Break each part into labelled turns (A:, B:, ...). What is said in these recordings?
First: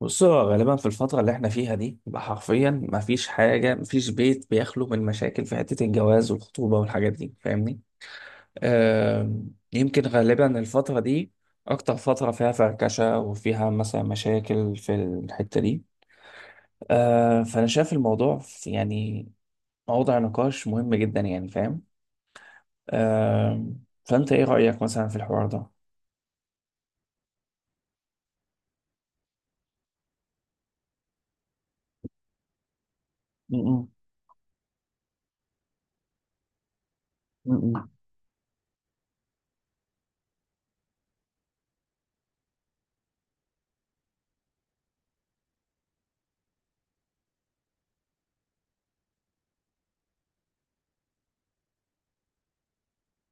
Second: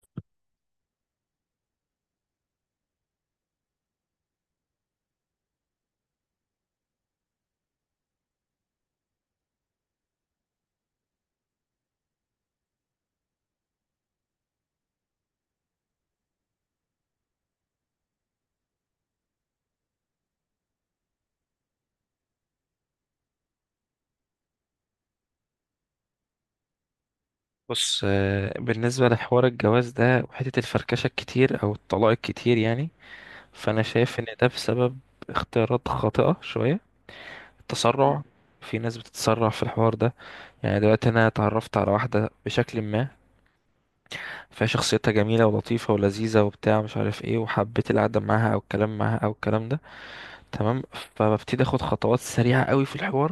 A: بص، هو غالبا في الفترة اللي احنا فيها دي يبقى حرفيا مفيش حاجة، مفيش بيت بيخلو من مشاكل في حتة الجواز والخطوبة والحاجات دي، فاهمني؟ يمكن غالبا الفترة دي أكتر فترة فيها فركشة وفيها مثلا مشاكل في الحتة دي. فأنا شايف الموضوع يعني موضوع نقاش مهم جدا، يعني فاهم؟ فأنت إيه رأيك مثلا في الحوار ده؟
B: بص، آه، بالنسبة لحوار الجواز ده وحتة الفركشة الكتير أو الطلاق الكتير يعني
A: م-
B: فأنا
A: م-
B: شايف إن ده بسبب اختيارات خاطئة شوية.
A: م- م.
B: التسرع، في ناس بتتسرع في الحوار ده. يعني دلوقتي أنا اتعرفت على واحدة بشكل ما، فشخصيتها جميلة ولطيفة ولذيذة وبتاع مش عارف ايه، وحبيت القعدة معاها أو الكلام معاها أو الكلام ده، تمام؟ فببتدي أخد خطوات سريعة قوي في الحوار.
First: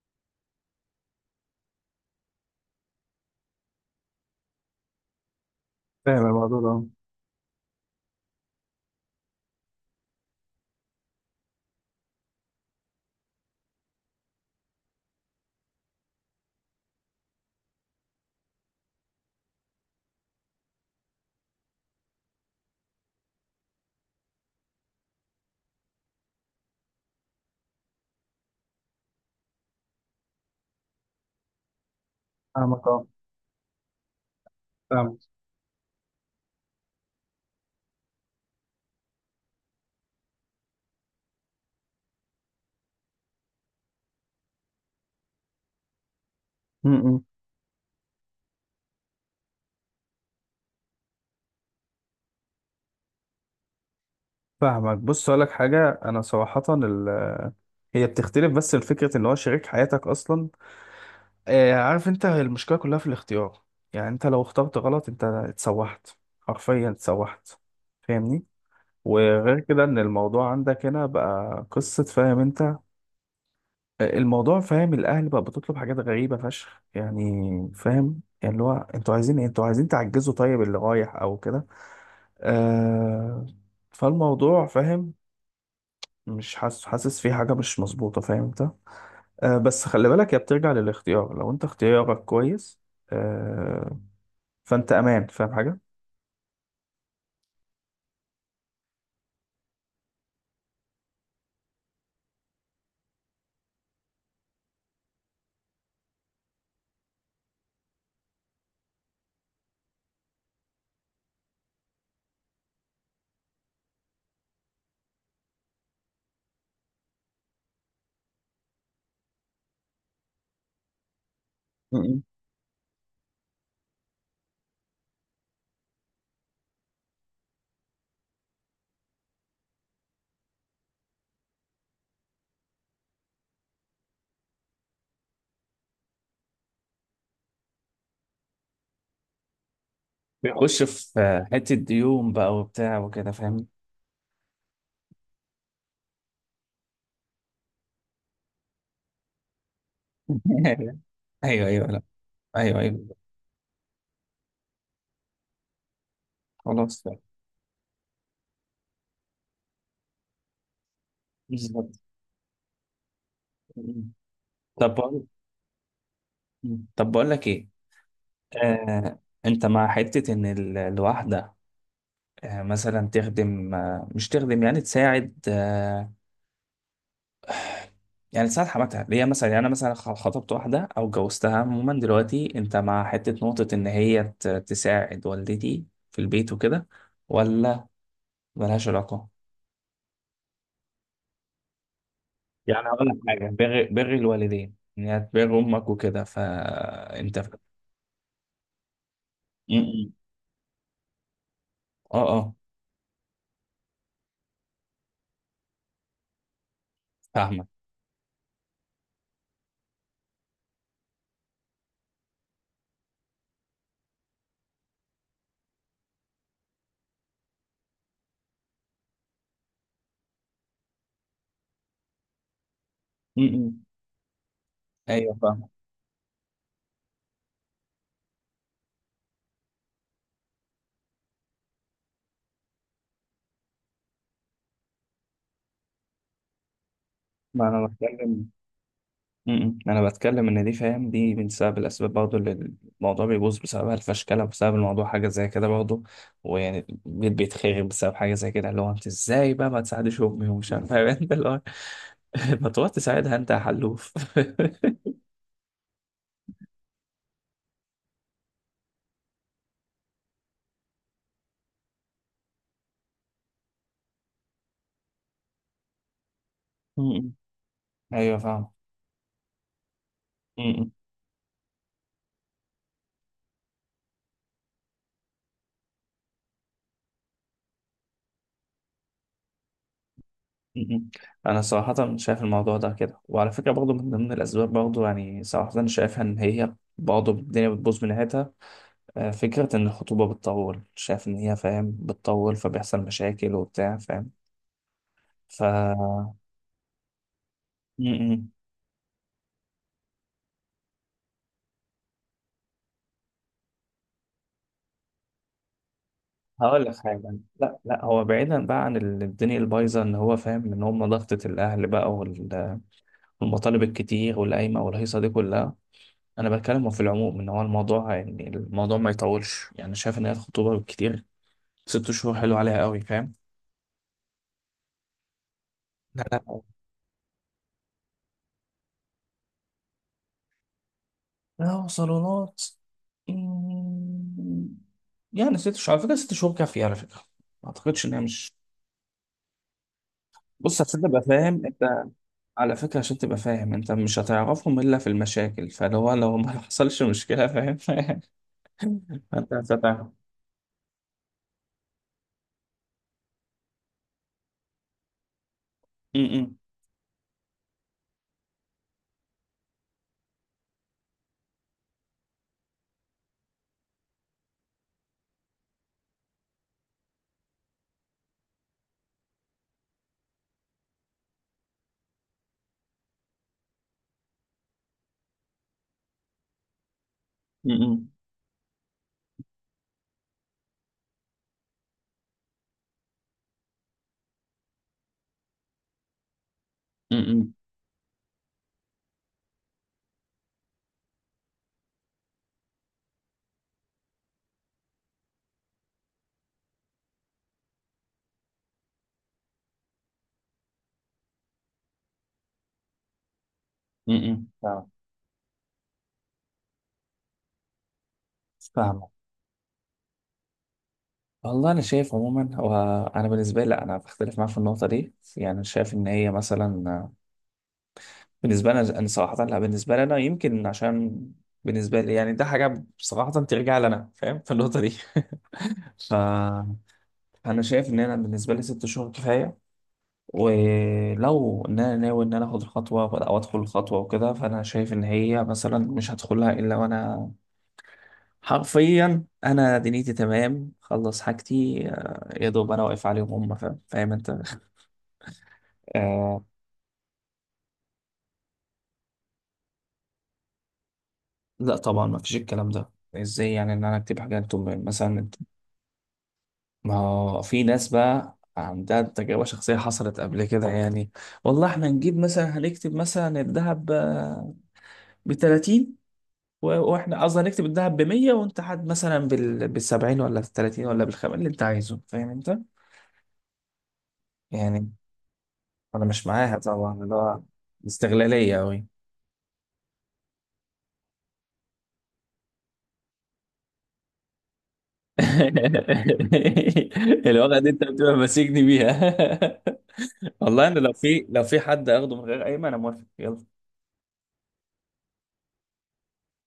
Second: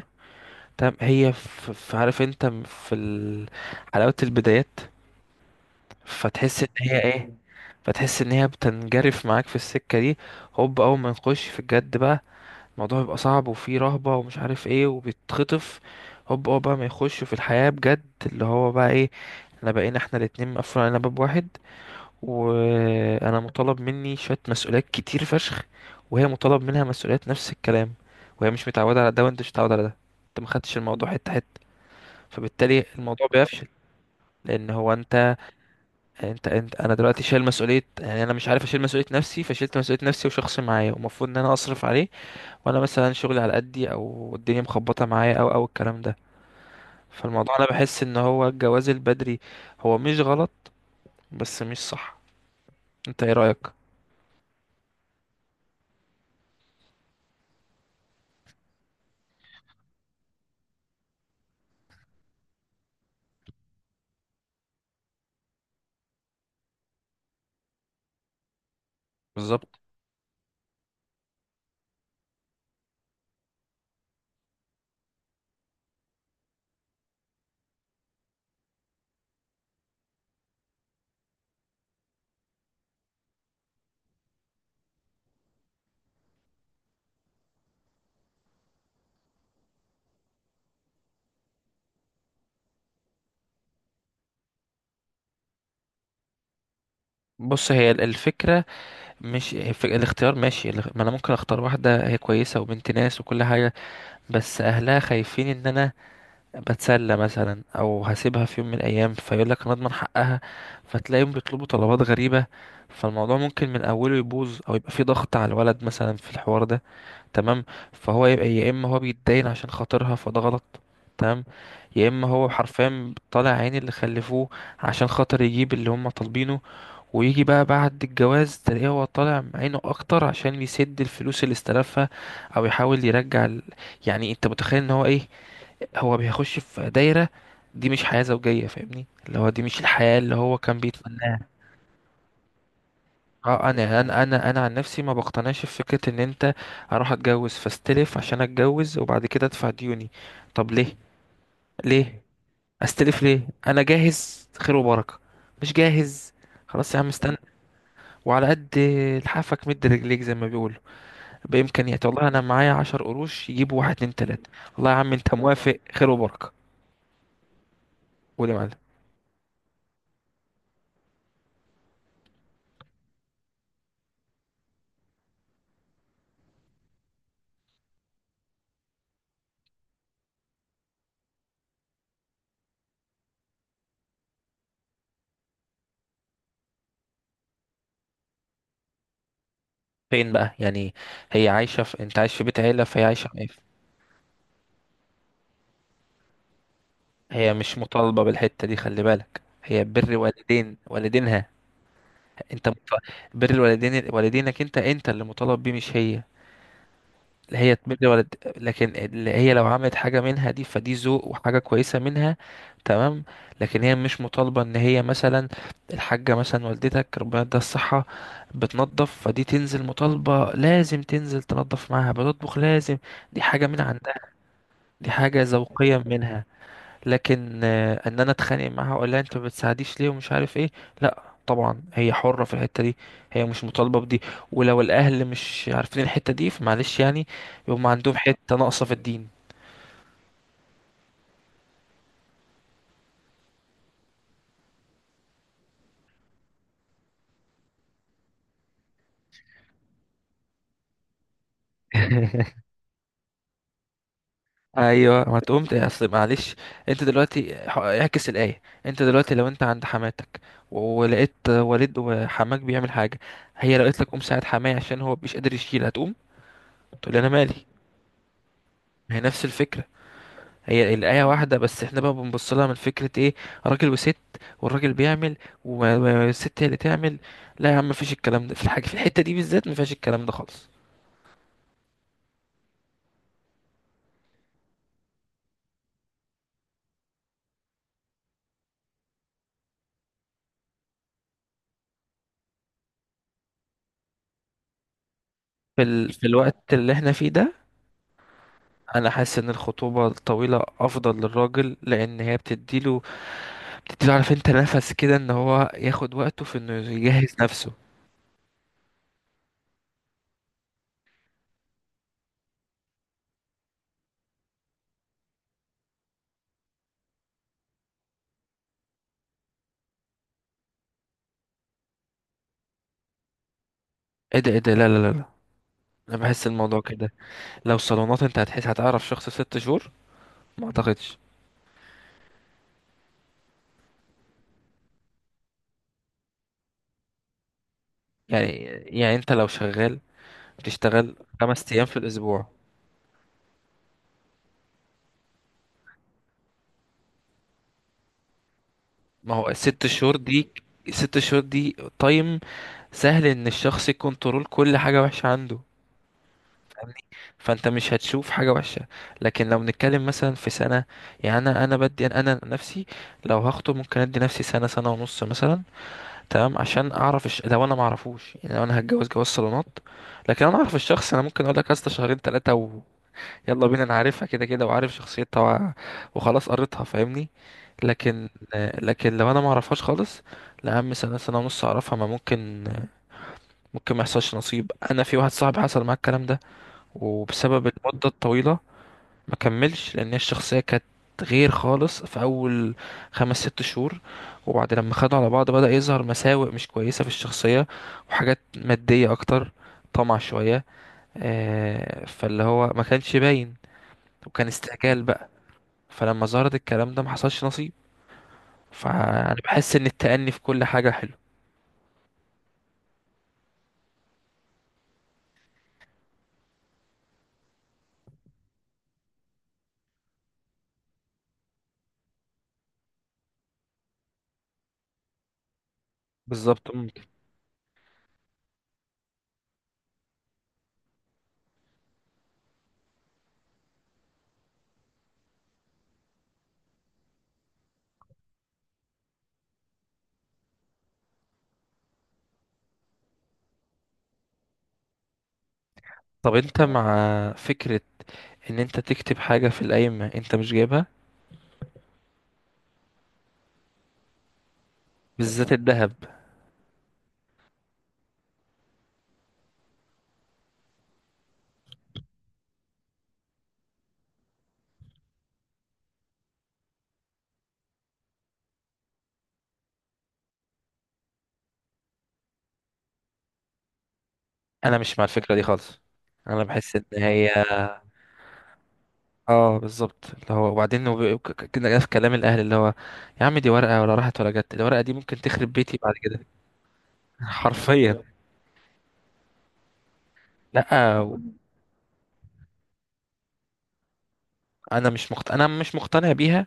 B: تمام، هي في، عارف انت، في حلاوة البدايات.
A: فاهم الموضوع
B: فتحس
A: ده،
B: ان
A: اه.
B: هي ايه، فتحس ان هي بتنجرف معاك في السكة دي. هوب اول ما نخش في الجد بقى، الموضوع بيبقى صعب وفيه رهبة ومش عارف ايه وبيتخطف. هوب اول بقى ما يخشوا في الحياة بجد، اللي هو بقى ايه، احنا بقينا احنا الاتنين مقفول علينا باب واحد، وانا مطالب مني شوية مسؤوليات كتير فشخ، وهي مطالب منها مسؤوليات نفس الكلام، وهي مش متعودة على ده وانت مش متعود على ده. انت ما خدتش الموضوع حتة حتة، فبالتالي
A: فاهمك، اه.
B: الموضوع بيفشل. لان هو
A: فاهمك.
B: انت انا دلوقتي شايل مسؤوليه، يعني انا مش عارف اشيل مسؤوليه نفسي، فشلت مسؤوليه نفسي وشخص معايا ومفروض ان انا اصرف عليه، وانا مثلا شغلي على قدي او الدنيا مخبطه معايا او الكلام ده.
A: م- م.
B: فالموضوع انا بحس ان هو الجواز البدري هو مش غلط، بس مش صح. انت ايه رايك؟
A: فاهمك. بص، اقول لك حاجه، انا صراحه هي بتختلف، بس الفكره ان هو شريك حياتك اصلا. آه، عارف انت، هي المشكله كلها في الاختيار. يعني انت لو اخترت غلط، انت اتسوحت، حرفيا اتسوحت، فاهمني؟ وغير
B: بالظبط.
A: كده ان الموضوع عندك هنا بقى قصه، فاهم انت؟ آه، الموضوع، فاهم، الاهل بقى بتطلب حاجات غريبه فشخ يعني. فاهم؟ يعني اللي هو انتوا عايزين إيه؟ انتوا عايزين تعجزوا طيب اللي رايح او كده؟ آه. فالموضوع فاهم. مش حاسس، حاسس في حاجة مش مظبوطة، فاهم انت؟ آه، بس خلي بالك، هي بترجع للاختيار، لو انت اختيارك كويس. آه. فانت امان، فاهم حاجة؟
B: بص، هي الفكره مش الاختيار، ماشي. ما انا ممكن اختار واحده هي كويسه وبنت ناس وكل حاجه، بس اهلها خايفين ان انا بتسلى مثلا او هسيبها في يوم من الايام، فيقول لك انا اضمن حقها، فتلاقيهم بيطلبوا طلبات غريبه. فالموضوع ممكن من اوله يبوظ او يبقى فيه ضغط على الولد مثلا في الحوار ده، تمام؟ فهو يبقى يا اما هو بيتداين عشان خاطرها، فده غلط، تمام؟ يا
A: م-م.
B: اما هو حرفيا طالع عين اللي خلفوه عشان خاطر يجيب اللي هم طالبينه، ويجي بقى بعد الجواز تلاقيه هو طالع عينه اكتر عشان يسد الفلوس اللي استلفها، او يحاول يرجع يعني انت متخيل ان هو ايه، هو بيخش في دايرة. دي مش حياة زوجية، فاهمني؟ اللي هو دي مش الحياة اللي هو كان
A: بيخش
B: بيتمناها.
A: في حتة ديون بقى وبتاع وكده، فاهم.
B: اه، انا عن نفسي ما بقتنعش في فكرة ان انت اروح اتجوز فاستلف عشان اتجوز وبعد كده ادفع ديوني. طب ليه؟
A: ايوه ايوه، لا.
B: ليه؟
A: ايوه ايوه.
B: استلف ليه؟ انا جاهز خير وبركة، مش جاهز خلاص يا
A: خلاص،
B: عم
A: فاهم.
B: استنى. وعلى قد لحافك مد رجليك، زي ما بيقولوا،
A: بالظبط.
B: بإمكانيات. والله انا معايا عشر قروش يجيبوا واحد
A: م-م.
B: اتنين تلاتة. والله
A: طب
B: يا عم
A: بقول
B: انت موافق خير وبركة.
A: طب بقول لك ايه.
B: قول يا معلم.
A: آه، انت مع حتة ان الواحدة مثلا تخدم، مش تخدم، يعني تساعد، يعني ساعة حماتها اللي هي مثلا. يعني انا مثلا خطبت واحده او جوزتها عموما، دلوقتي انت مع حته نقطه ان هي تساعد والدتي في البيت وكده، ولا ملهاش علاقه؟
B: فين بقى يعني؟ هي عايشة في، انت عايش في بيت عيلة
A: يعني
B: فهي
A: هقول لك
B: عايشة في... إيه؟
A: حاجه، بر، بر الوالدين، ان هي تبر امك وكده، فانت
B: هي مش مطالبة بالحتة دي، خلي بالك،
A: م-
B: هي
A: م.
B: بر والدين والدينها.
A: اه، اه.
B: انت مط... بر والدين والدينك، انت اللي مطالب بيه مش هي. لا،
A: فاهمك.
B: هي تبر والد، لكن اللي هي لو عملت حاجة منها دي فدي ذوق وحاجة كويسة منها، تمام؟ لكن هي مش مطالبة ان هي مثلا، الحاجة مثلا والدتك ربنا يديها الصحة بتنظف، فدي تنزل مطالبة لازم تنزل تنظف معاها، بتطبخ لازم.
A: م-
B: دي حاجة من
A: م.
B: عندها، دي
A: ايوه،
B: حاجة
A: فاهمك.
B: ذوقية منها. لكن آه، ان انا اتخانق معاها اقول لها انت ما بتساعديش ليه ومش عارف ايه، لا طبعا، هي حرة في الحتة دي، هي مش مطالبة بدي. ولو الاهل مش عارفين الحتة دي فمعلش يعني،
A: ما انا
B: يبقى عندهم
A: بتكلم.
B: حتة ناقصة في الدين.
A: م-م. انا بتكلم ان دي، فاهم، دي من سبب الاسباب برضه، اللي الموضوع بيبوظ بسببها. الفشكله بسبب الموضوع حاجه زي كده برضه، ويعني البيت بيتخرب بسبب حاجه زي كده، اللي هو انت ازاي بقى ما تساعدش امي ومش عارف إيه، فاهم؟ انت اللي هو ما تروح تساعدها انت يا حلوف.
B: ايوه، ما تقوم اصل معلش، انت دلوقتي اعكس الايه، انت دلوقتي لو انت عند حماتك ولقيت والد وحماك بيعمل حاجه، هي لو قالت لك قوم ساعد حماي عشان هو مش قادر يشيل، هتقوم تقول لي انا
A: م-م.
B: مالي؟
A: ايوه، فاهم.
B: ما هي نفس الفكره،
A: م-م.
B: هي الآية واحدة، بس احنا بقى بنبص لها من فكرة ايه، راجل وست، والراجل بيعمل والست هي اللي تعمل. لا يا عم، مفيش الكلام ده في الحاجة، في الحتة دي بالذات مفيهاش الكلام ده خالص.
A: م-م. انا صراحه شايف الموضوع ده كده، وعلى فكره برضه من ضمن الاسباب برضه، يعني صراحه شايفها ان هي برضه الدنيا بتبوظ من ناحيتها. آه، فكرة إن الخطوبة بتطول، شايف إن هي، فاهم، بتطول، فبيحصل مشاكل وبتاع، فاهم. ف.
B: في, في الوقت اللي احنا فيه ده،
A: م-م.
B: انا حاسس ان الخطوبة الطويلة افضل للراجل، لان هي بتديله، بتديله، عارف انت، نفس كده، ان هو ياخد وقته في انه
A: هقول لك حاجة.
B: يجهز نفسه.
A: لا لا، هو بعيدا بقى عن الدنيا البايظة، إن هو، فاهم، إن هم ضغطة الأهل بقى والمطالب الكتير والقايمة والهيصة دي كلها. أنا بتكلم في العموم إن هو الموضوع، يعني الموضوع ما يطولش، يعني شايف إن هي الخطوبة بالكتير ست شهور، حلو عليها قوي، فاهم.
B: ايه ده، ايه ده، لا لا لا لا، انا
A: لا
B: بحس
A: لا
B: الموضوع كده. لو صالونات انت هتحس هتعرف شخص في ست شهور؟ ما اعتقدش.
A: لا. صالونات. مم، يعني ست شهور، على فكرة، ست شهور كافية على فكرة. ما أعتقدش إن هي
B: يعني،
A: مش.
B: يعني انت لو شغال،
A: بص، عشان
B: بتشتغل
A: تبقى فاهم
B: خمس ايام في
A: أنت.
B: الاسبوع،
A: على فكرة، عشان تبقى فاهم أنت، مش هتعرفهم إلا في المشاكل، فلو هو لو ما حصلش مشكلة، فاهم.
B: ما هو
A: فأنت
B: الست
A: هتتعرف.
B: شهور دي، الست شهور دي تايم سهل ان الشخص يكنترول كل حاجة وحشة عنده،
A: م-م.
B: فاهمني؟ فانت مش هتشوف حاجة وحشة. لكن لو بنتكلم مثلا في سنة، يعني انا بدي انا نفسي لو هخطب ممكن ادي نفسي سنة سنة ونص مثلا، تمام، عشان اعرف لو انا معرفوش، يعني لو انا هتجوز جواز صالونات. لكن لو انا اعرف الشخص، انا ممكن اقول لك يا اسطى شهرين ثلاثة، يلا بينا، انا عارفها كده كده وعارف شخصيتها وخلاص قريتها، فاهمني؟
A: م-م.
B: لكن، لكن لو انا ما اعرفهاش خالص، لا يا عم، سنه سنه ونص اعرفها، ما ممكن. ممكن ما يحصلش نصيب. انا في واحد صاحبي حصل معاه الكلام ده،
A: م-م.
B: وبسبب المده الطويله ما كملش، لان هي الشخصيه كانت غير خالص في اول خمس ست شهور، وبعد لما خدوا على بعض بدأ يظهر مساوئ مش كويسه في الشخصيه، وحاجات ماديه اكتر، طمع شويه، آه، فاللي هو ما كانش باين،
A: م-م.
B: وكان
A: فاهم.
B: استعجال بقى. فلما ظهرت الكلام ده ما حصلش نصيب.
A: فاهم.
B: فانا بحس ان التأني في كل حاجة حلو.
A: والله أنا شايف عموما هو، أنا بالنسبة لي لأ، أنا بختلف معاه في النقطة دي، يعني أنا شايف إن هي مثلا، بالنسبة لنا، أنا صراحة لا، بالنسبة لنا يمكن عشان، بالنسبة لي يعني ده حاجة صراحة ترجع لنا، فاهم، في النقطة دي. ف،
B: بالظبط. ممكن؟
A: أنا شايف إن أنا بالنسبة لي ست شهور كفاية. ولو إن أنا ناوي إن أنا آخد الخطوة، أو أدخل الخطوة وكده، فأنا شايف إن هي مثلا مش هدخلها إلا وأنا حرفيا، أنا دنيتي تمام، خلص حاجتي، يا دوب أنا واقف عليهم هم، فاهم، فاهم أنت.
B: طب
A: آه.
B: انت مع فكرة ان انت تكتب حاجة في القايمة انت مش جايبها،
A: لا طبعا ما فيش الكلام ده. ازاي يعني ان انا اكتب حاجه انتم مثلا؟
B: بالذات الذهب؟
A: ما هو في ناس بقى عندها تجربة شخصية حصلت قبل كده يعني. والله احنا نجيب مثلا، هنكتب مثلا الذهب ب 30، واحنا قصدي هنكتب الذهب ب 100، وانت حد مثلا بال 70 ولا بال 30 ولا بالخم اللي انت عايزه، فاهم انت؟
B: انا
A: يعني
B: مش مع الفكرة دي خالص.
A: انا مش
B: انا
A: معاها
B: بحس ان
A: طبعا، اللي
B: هي،
A: هو استغلالية قوي.
B: اه بالظبط، اللي هو وبعدين كده في كلام الاهل اللي هو، يا عم دي ورقة، ولا راحت ولا جت، الورقة دي ممكن تخرب بيتي بعد كده.
A: الوضع دي انت
B: حرفيا.
A: بتبقى ماسكني بيها.
B: لا،
A: والله انا لو في حد اخده من غير قايمة انا موافق، يلا.
B: انا مش مقتنع بيها،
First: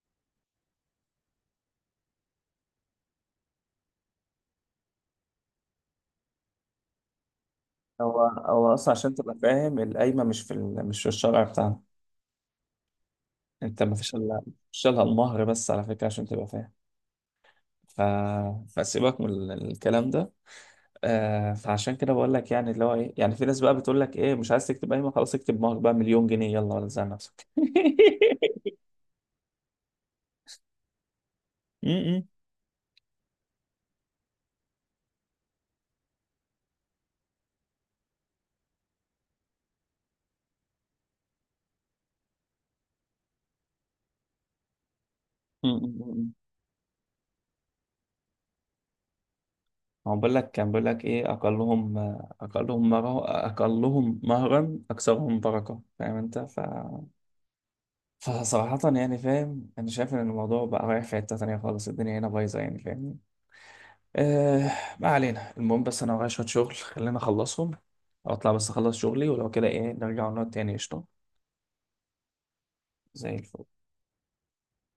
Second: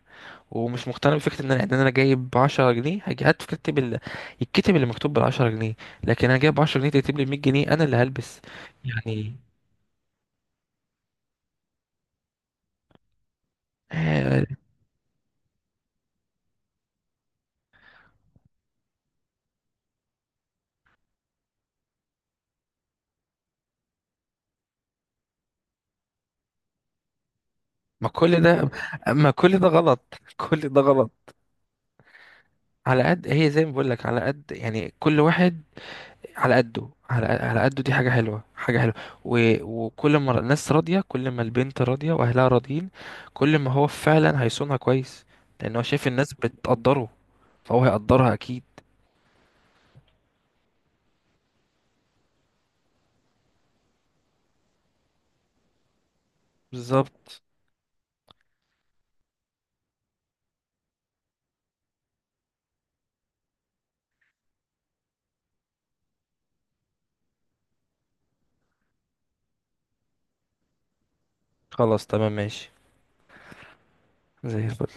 B: ومش مقتنع بفكرة ان انا، ان انا جايب 10 جنيه هات فكرتي الكتب اللي مكتوب بال 10 جنيه. لكن انا جايب 10 جنيه تكتب لي 100 جنيه؟ انا اللي
A: هو،
B: هلبس
A: هو اصلا، عشان تبقى
B: يعني.
A: فاهم، القايمه مش في مش في الشرع بتاعنا. انت ما فيش الا،
B: آه،
A: مش لها المهر بس، على فكره، عشان تبقى فاهم. ف... فسيبك من الكلام ده. آه، فعشان كده بقول لك، يعني اللي هو ايه، يعني في ناس بقى بتقول لك ايه، مش عايز تكتب قايمه، خلاص، اكتب مهر بقى مليون جنيه يلا، ولا تزعل نفسك.
B: ما كل ده، ما كل ده غلط كل ده غلط.
A: م- م-
B: على قد، هي زي ما بقول لك، على قد يعني، كل واحد على قده، على قده، دي حاجة حلوة، حاجة حلوة، و... وكل ما الناس راضية، كل ما البنت راضية واهلها راضيين، كل ما هو فعلا هيصونها كويس،
A: م-
B: لان هو
A: م-
B: شايف
A: م.
B: الناس بتقدره، فهو هيقدرها اكيد.
A: هو بقول لك، كان بيقول لك ايه: اقلهم، اقلهم مره، اقلهم مهرا اكثرهم بركه، فاهم انت؟ ف،
B: بالظبط.
A: فصراحة يعني، فاهم، أنا شايف إن الموضوع بقى رايح في حتة تانية خالص، الدنيا هنا بايظة يعني، فاهمني؟ آه. ما علينا، المهم، بس أنا ورايا شوية شغل، خلينا أخلصهم، أو أطلع بس أخلص شغلي ولو كده إيه، نرجع ونقعد تاني، قشطة.
B: خلاص تمام ماشي،
A: زي الفل.
B: زي الفل.